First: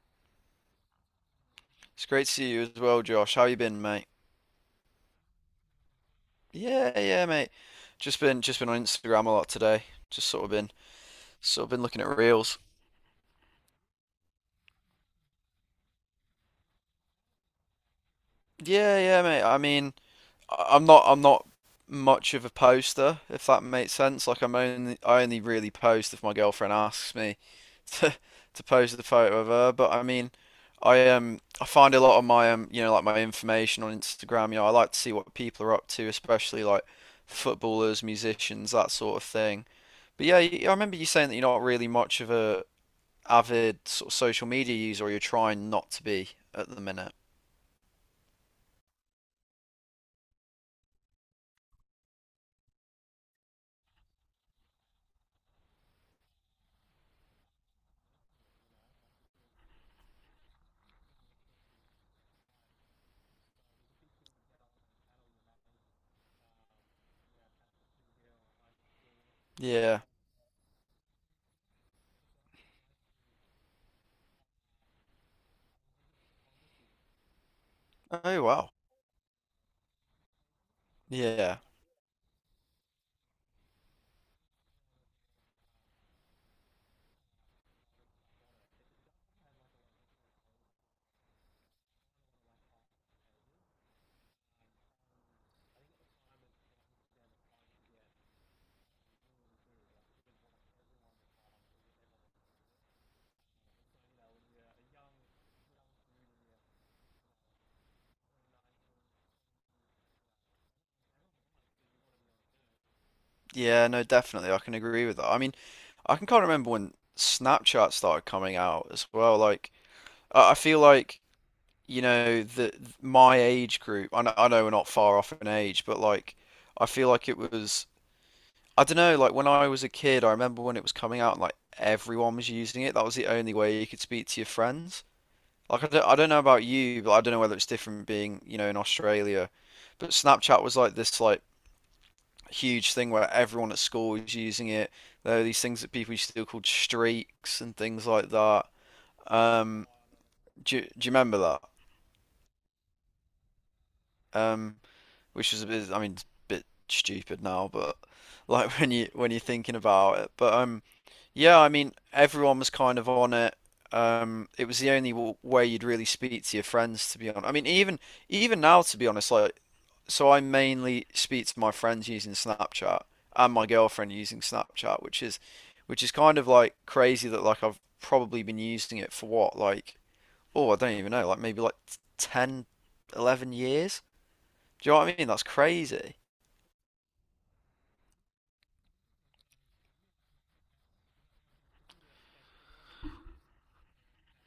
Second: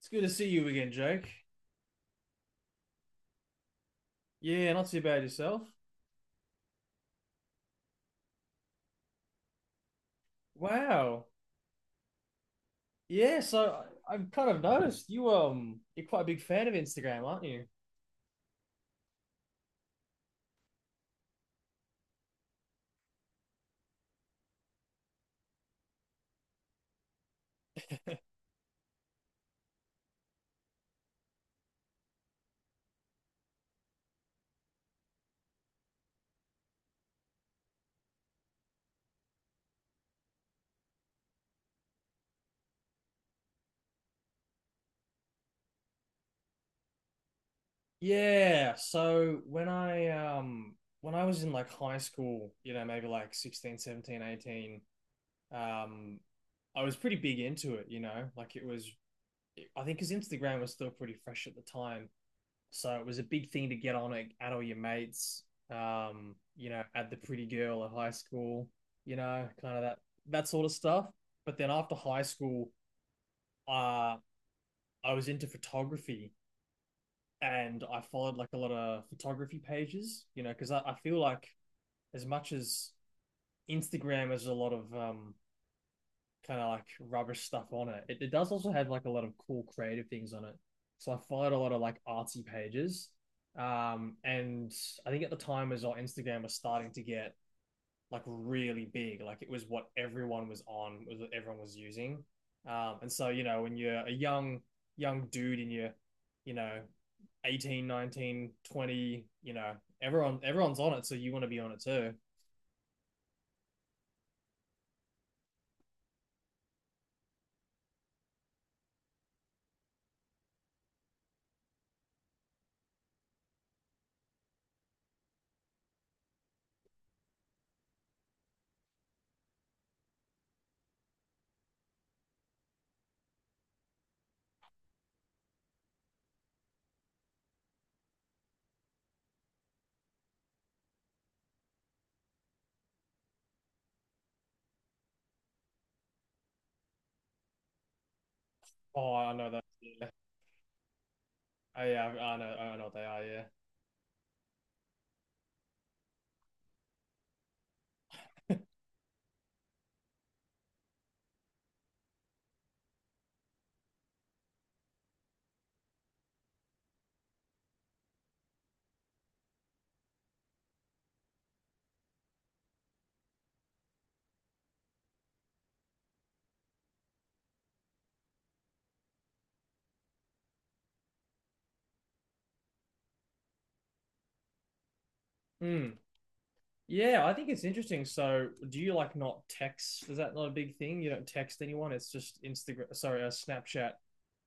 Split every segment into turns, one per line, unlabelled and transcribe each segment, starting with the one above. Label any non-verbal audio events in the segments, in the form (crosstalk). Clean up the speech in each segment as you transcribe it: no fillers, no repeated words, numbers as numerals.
It's good to see you again, Jake.
It's great to see you as well, Josh. How you been, mate?
Yeah, not too bad yourself.
Yeah, yeah, mate. Just been on Instagram a lot today. Just sort of been
Wow.
sort of been looking at reels.
Yeah, so I've kind of noticed you you're quite a big fan of Instagram, aren't you?
Yeah, yeah, mate. I mean, I'm not much of a poster, if that makes sense. Like I only really post if my girlfriend asks me (laughs) to post the photo of her. But I mean, I find a lot of my information on Instagram. You know, I like to see what people are up to, especially like footballers, musicians, that sort of thing. But yeah, I remember you saying that you're not really much of a avid sort of social media user, or you're trying not to be at the minute.
Yeah, so when I was in like high school, you know, maybe like 16, 17, 18, um I was pretty big into it, you know? Like it was I think 'cause Instagram was still pretty fresh at the time. So it was a big thing to get on at all your mates, you know, at the pretty girl at high school, you know, kind of that
Yeah.
that sort of stuff. But then after high school, uh, I was into photography and I followed
Oh
like a lot
wow.
of photography pages, you know, because I feel like
Yeah.
as much as Instagram is a lot of kind of like rubbish stuff on it. It does also have like a lot of cool creative things on it. So I followed a lot of like artsy pages. And I think at the time as well, Instagram was starting to get like really big. Like it was what everyone was on, was what everyone was using. And so, you know, when you're a young dude and you're, you know, 18, 19, 20, you know, everyone's on it. So you want to be on it too.
Yeah, no, definitely. I can agree with that. I mean, I can kind of remember when Snapchat started coming out as well. Like, I feel like, you know, the my age group, I know we're not far off in age, but like, I feel like it was, I don't know, like when I was a kid, I remember when it was coming out, like everyone was using it. That was the only way you could speak to your friends. Like I don't know about you, but I don't know whether it's different being, you know, in Australia. But Snapchat was like this like huge thing where everyone at school was using it. There were these things that people used to do called streaks and things like that.
Oh, I know that.
Um,
Yeah.
do you remember that?
Oh, yeah. I know what they are. Yeah.
Um, which was a bit, I mean, it's a bit stupid now, but like (laughs) when you're thinking about it. But yeah, I mean, everyone was kind of on it. It was the only w way you'd really speak to your friends, to be honest. I mean, even now, to be honest, like. So I mainly speak to my friends using Snapchat and my girlfriend using Snapchat, which is kind of like crazy that like I've probably been using it for what like oh I don't even know like maybe like 10, 11 years. Do you know what I mean? That's
Hmm.
crazy.
Yeah, I think it's interesting. So, do you like not text? Is that not a big thing? You don't text anyone. It's just Instagram. Sorry, Snapchat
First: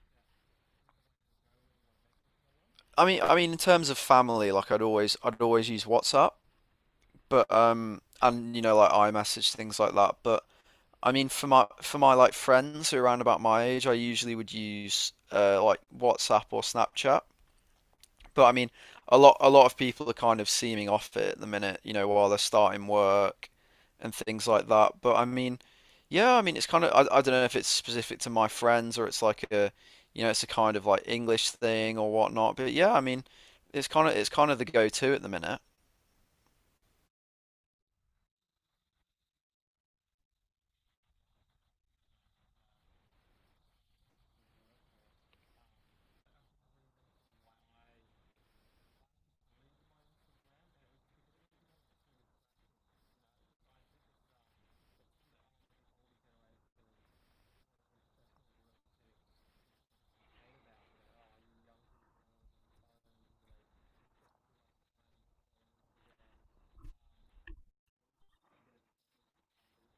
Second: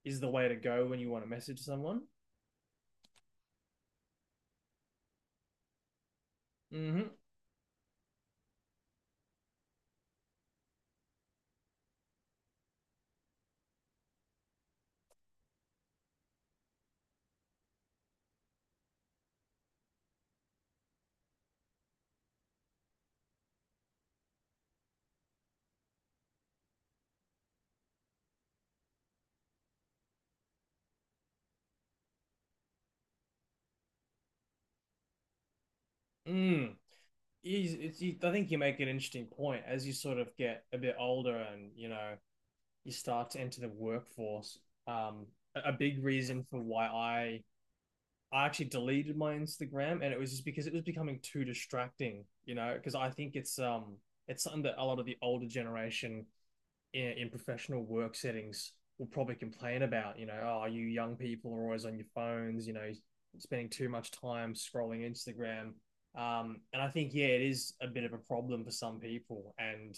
is the way to go when you want to message someone.
I mean in terms of family like I'd always use WhatsApp,
Hmm.
but and you know like iMessage things like that, but I mean, for my like friends who are around about my age, I usually would use like WhatsApp or Snapchat. But I mean, a lot of people are kind of seeming off it at the minute, you know, while they're starting work and things like that. But I mean, yeah, I mean, it's kind of I don't know if it's specific to my friends or it's like a, you know, it's a kind of like English thing or whatnot. But yeah, I mean, it's kind of the go-to at the minute.
Mm. I think you make an interesting point as you sort of get a bit older and you know you start to enter the workforce. Um, a big reason for why I actually deleted my Instagram, and it was just because it was becoming too distracting. You know, because I think it's something that a lot of the older generation in professional work settings will probably complain about, you know, oh, you young people are always on your phones, you know, spending too much time scrolling Instagram. And I think, yeah, it is a bit of a problem for some people. And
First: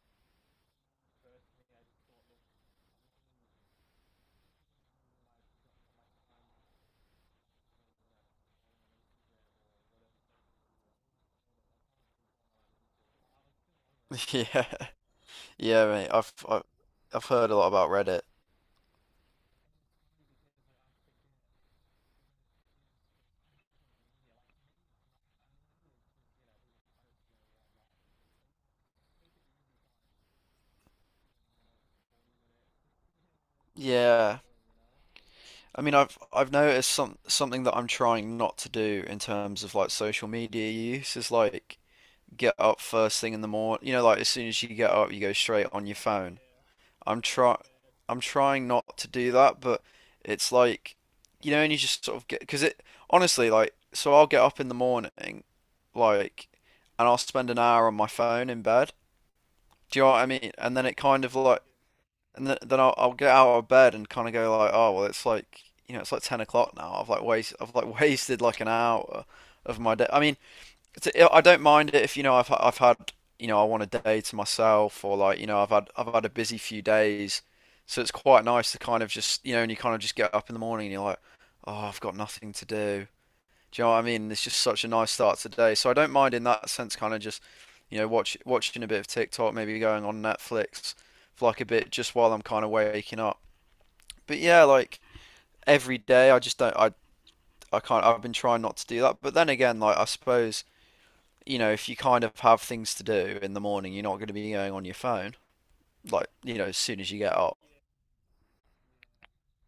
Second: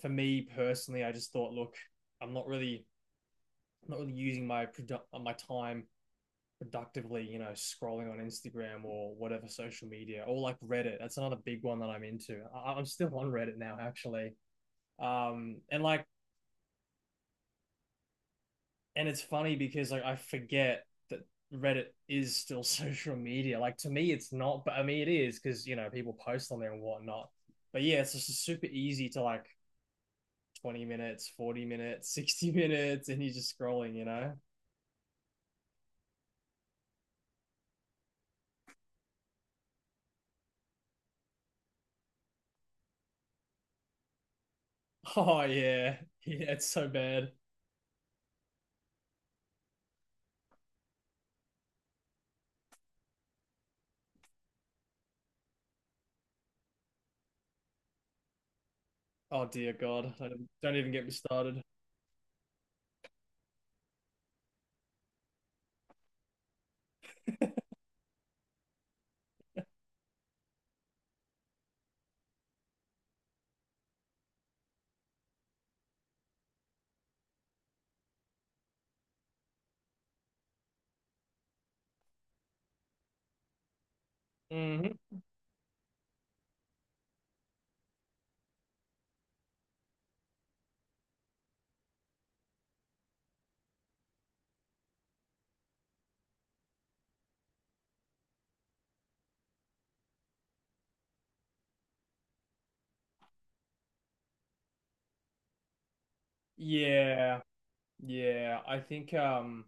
for me personally, I just thought, look, I'm not really, I'm not really using my my time productively, you know, scrolling on Instagram or whatever social media or like Reddit. That's another big one that I'm into. I'm still on Reddit now, actually.
(laughs) Yeah,
Um, and
yeah,
like
mate. I've heard a lot about Reddit.
and it's funny because like I forget that Reddit is still (laughs) social media. Like to me, it's not, but I mean it is because you know people post on there and whatnot. But yeah, it's just super easy to like 20 minutes, 40 minutes, (laughs) 60 minutes, and you're just scrolling. You know?
Yeah.
(laughs)
I mean, I've noticed something that I'm trying not to do in terms of like social media use is like get up first thing in the morning. You know, like as soon as you get up, you go
Oh
straight on your
yeah,
phone.
yeah, it's so
I'm
bad.
try I'm trying not to do that, but it's like, you know, and you just sort of get because it honestly like so I'll get up in the morning, like, and I'll spend an hour on my phone in bed.
Oh dear
Do you know
God,
what I mean?
don't
And then
even
it
get me
kind of
started.
like and then I'll get out of bed and kind of go like, oh well, it's like you know, it's like 10 o'clock now. I've like (laughs) wasted like an hour of my day. I mean. 'Cause I don't mind it if you know I've had you know I want a day to myself or like you know I've had a busy few days, so it's quite nice to kind of just you know and you kind of just get up in the morning and you're like, oh I've got nothing to do. Do you know what I mean? It's just such a
Hmm.
nice start to the day. So I don't mind in that sense, kind of just you know watching a bit of TikTok, maybe going on Netflix for like a bit just while I'm kind of waking up. But yeah, like every day I can't I've been trying not to do that. But then again, like I suppose you know, if you kind of have things to do in the morning, you're not going to be going on your phone. Like, you know, as soon as you get
Yeah,
up.
yeah. I think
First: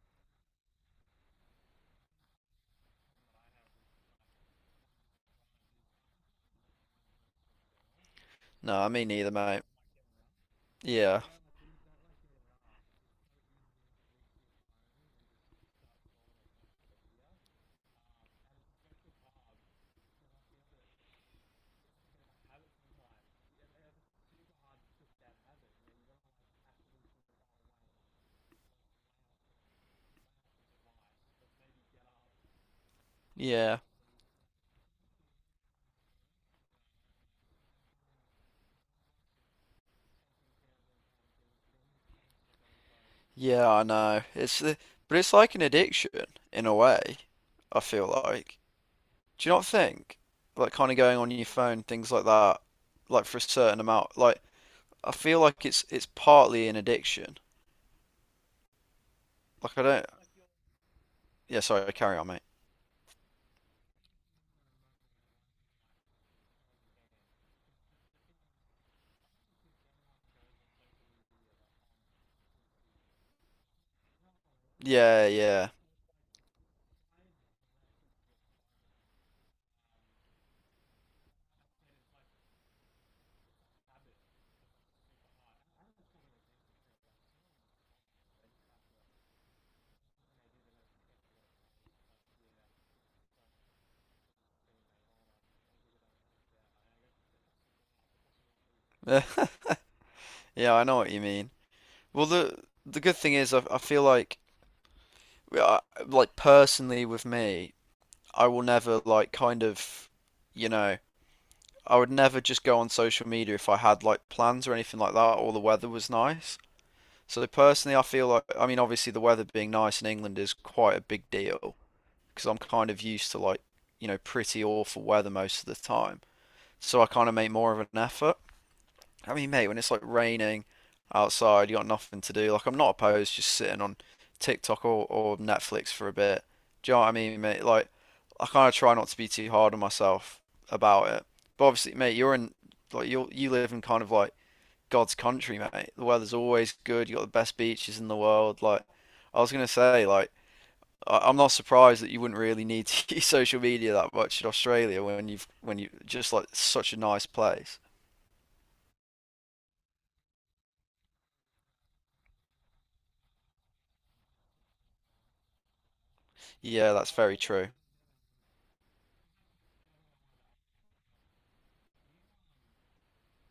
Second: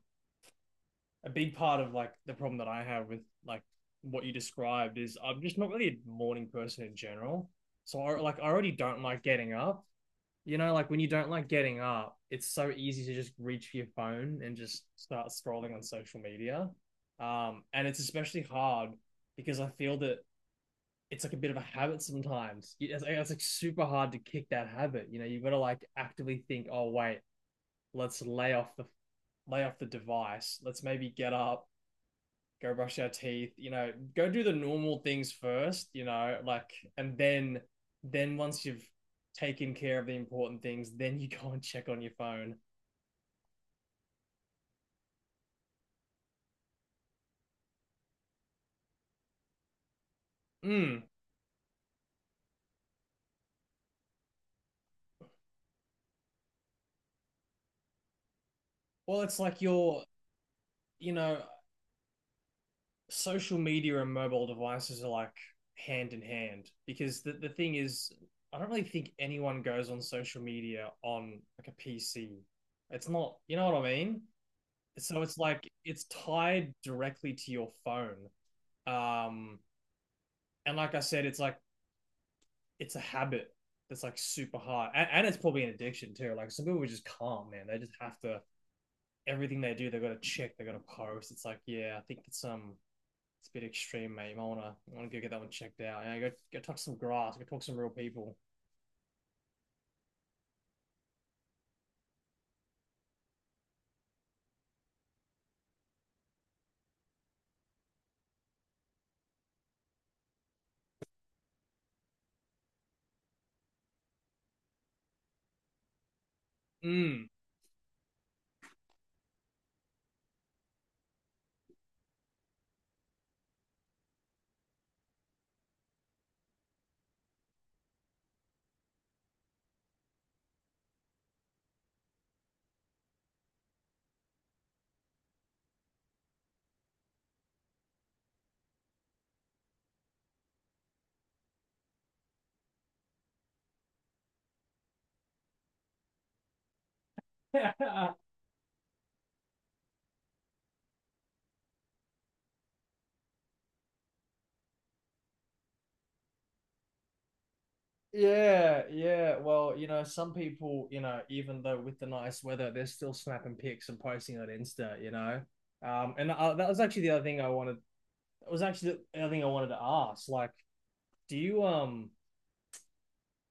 a big part of like the problem that I have with like what you described is I'm just not really a morning person in general. So I already
No,
don't
me
like
neither,
getting
mate.
up. You know, like when you
Yeah,
don't like getting up, it's so easy to just reach for your phone and just start scrolling on social media. And it's especially hard because I feel that it's like a bit of a habit sometimes. It's like super hard to kick that habit. You know, you've got to like actively think, oh wait, let's lay off the device. Let's maybe get up, go brush our teeth, you
yeah,
know, go do the normal things first, you know, like, and then, then once you've taken care of the important things, then you (laughs) go and check on your phone.
yeah, I know. But it's like an addiction in a way, I feel like. Do you not think? Like, kind of
Mm.
going on your phone, things like that, like for a certain amount. Like, I feel like it's partly an addiction.
Well, it's like
Like, I
your,
don't.
you know,
Yeah, sorry, carry on, mate.
social media and mobile devices are like hand in hand because the thing is, I don't really think anyone goes on social media on like a PC. It's not, you know what I mean? So
Yeah,
it's like
yeah.
it's tied directly to your phone. Um, And like I said, it's like it's a habit that's like super hard, and it's probably an addiction too. Like some people are just calm, man. They just have to Everything they do, they got to check, they got to post. It's like, yeah, I think it's a bit extreme, mate. I wanna go get that one checked out. Yeah, go touch some grass, go talk to some real people.
(laughs) Yeah, I know what you mean. Well, the good thing is, I feel like like personally with me, I will never like kind of, you know, I would never just go on social media if I had like plans or anything like that or the weather was nice.
Mm.
So personally, I feel like I mean obviously the weather being nice in England is quite a big deal because I'm kind of used to like, you know, pretty awful weather most of the time. So I kind of make more of an effort. I mean, mate, when it's like raining outside, you got nothing to do. Like, I'm not opposed to just sitting on TikTok or Netflix for a bit. Do you know what I mean, mate? Like, I kind of try not to be too hard on myself about it. But obviously, mate, you live in kind of like God's country, mate. The weather's always good. You got the
(laughs)
best beaches in
yeah,
the world. Like, I was gonna say, like, I'm not surprised that you wouldn't really need to (laughs) use social media that much in Australia when you just like such a nice place.
yeah. Well, you know, some people, you know, even though with the nice weather, they're still snapping pics and posting on Insta. You know, and that was
Yeah,
actually the
that's
other
very
thing I
true.
wanted. It was actually the other thing I wanted to ask. Like, do you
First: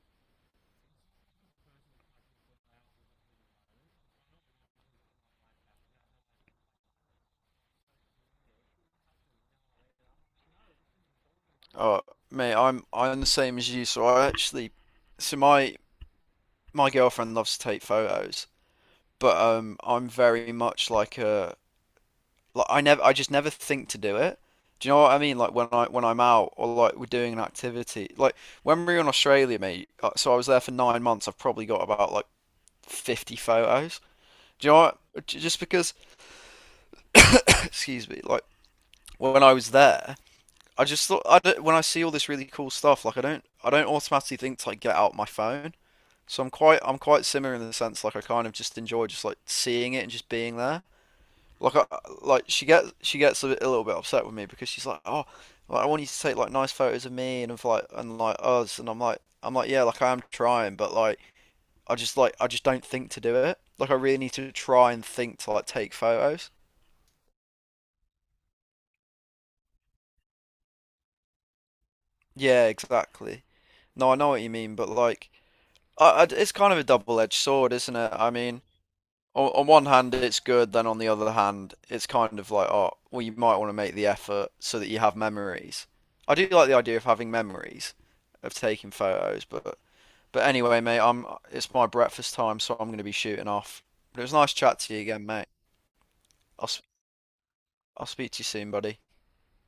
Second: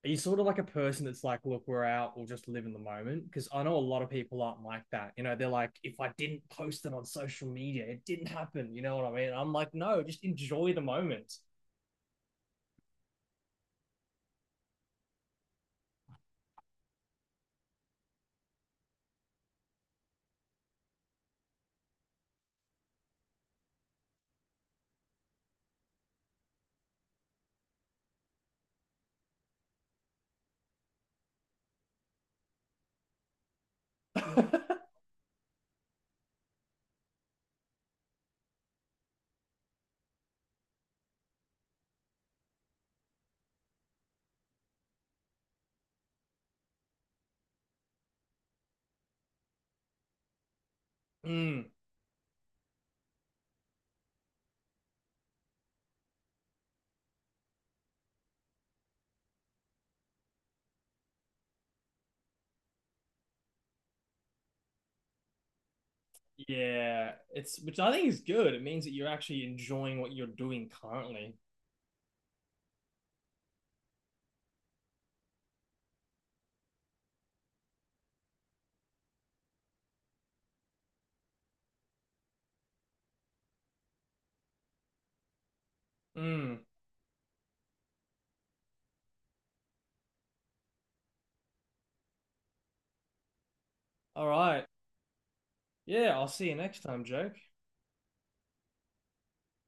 are you sort of like a person that's like, look, we're out, we'll just live in the moment? Because I know a lot of people aren't like that. You know, they're like, if I didn't post it on social media, it didn't happen. You know what I mean? I'm like, no, just enjoy the moment.
Oh, mate, I'm the same as you. So so my my girlfriend loves to take photos, but I'm very much like a like I just never think to do it. Do you know what I mean? Like when I'm out or like we're doing an activity, like when we were in Australia, mate. So I was there for 9 months. I've probably got about like 50 photos. Do you know
(laughs)
what? Just because, (coughs) (clears throat) excuse me, like when I was there, I just thought I don't, when I see all this really cool stuff, like I don't automatically think to like get out my phone. So I'm quite similar in the sense like I kind of just enjoy just like seeing it and just being there.
Mm,
Like I like she gets a little bit upset with me because she's like, oh, like, I want you to take like nice photos of me and of like and like us and I'm like yeah like I am trying but like I just don't think to do it. Like I really need to try and think to like take photos.
yeah, it's which I think is good. It means that you're actually enjoying what you're doing currently.
Yeah, exactly. No, I know what you mean, but like it's kind of a double-edged sword, isn't it? I mean. On one hand it's good, then on the other hand it's kind of like oh well you might want to make the effort so that you have memories. I do
Mm,
like the idea of having memories of taking photos, but anyway, mate, I'm it's my breakfast time, so I'm going to be shooting off. But it
all
was nice
right.
chat to you again, mate.
Yeah, I'll see you
I'll
next
i
time, Jake.
I'll speak to you soon, buddy.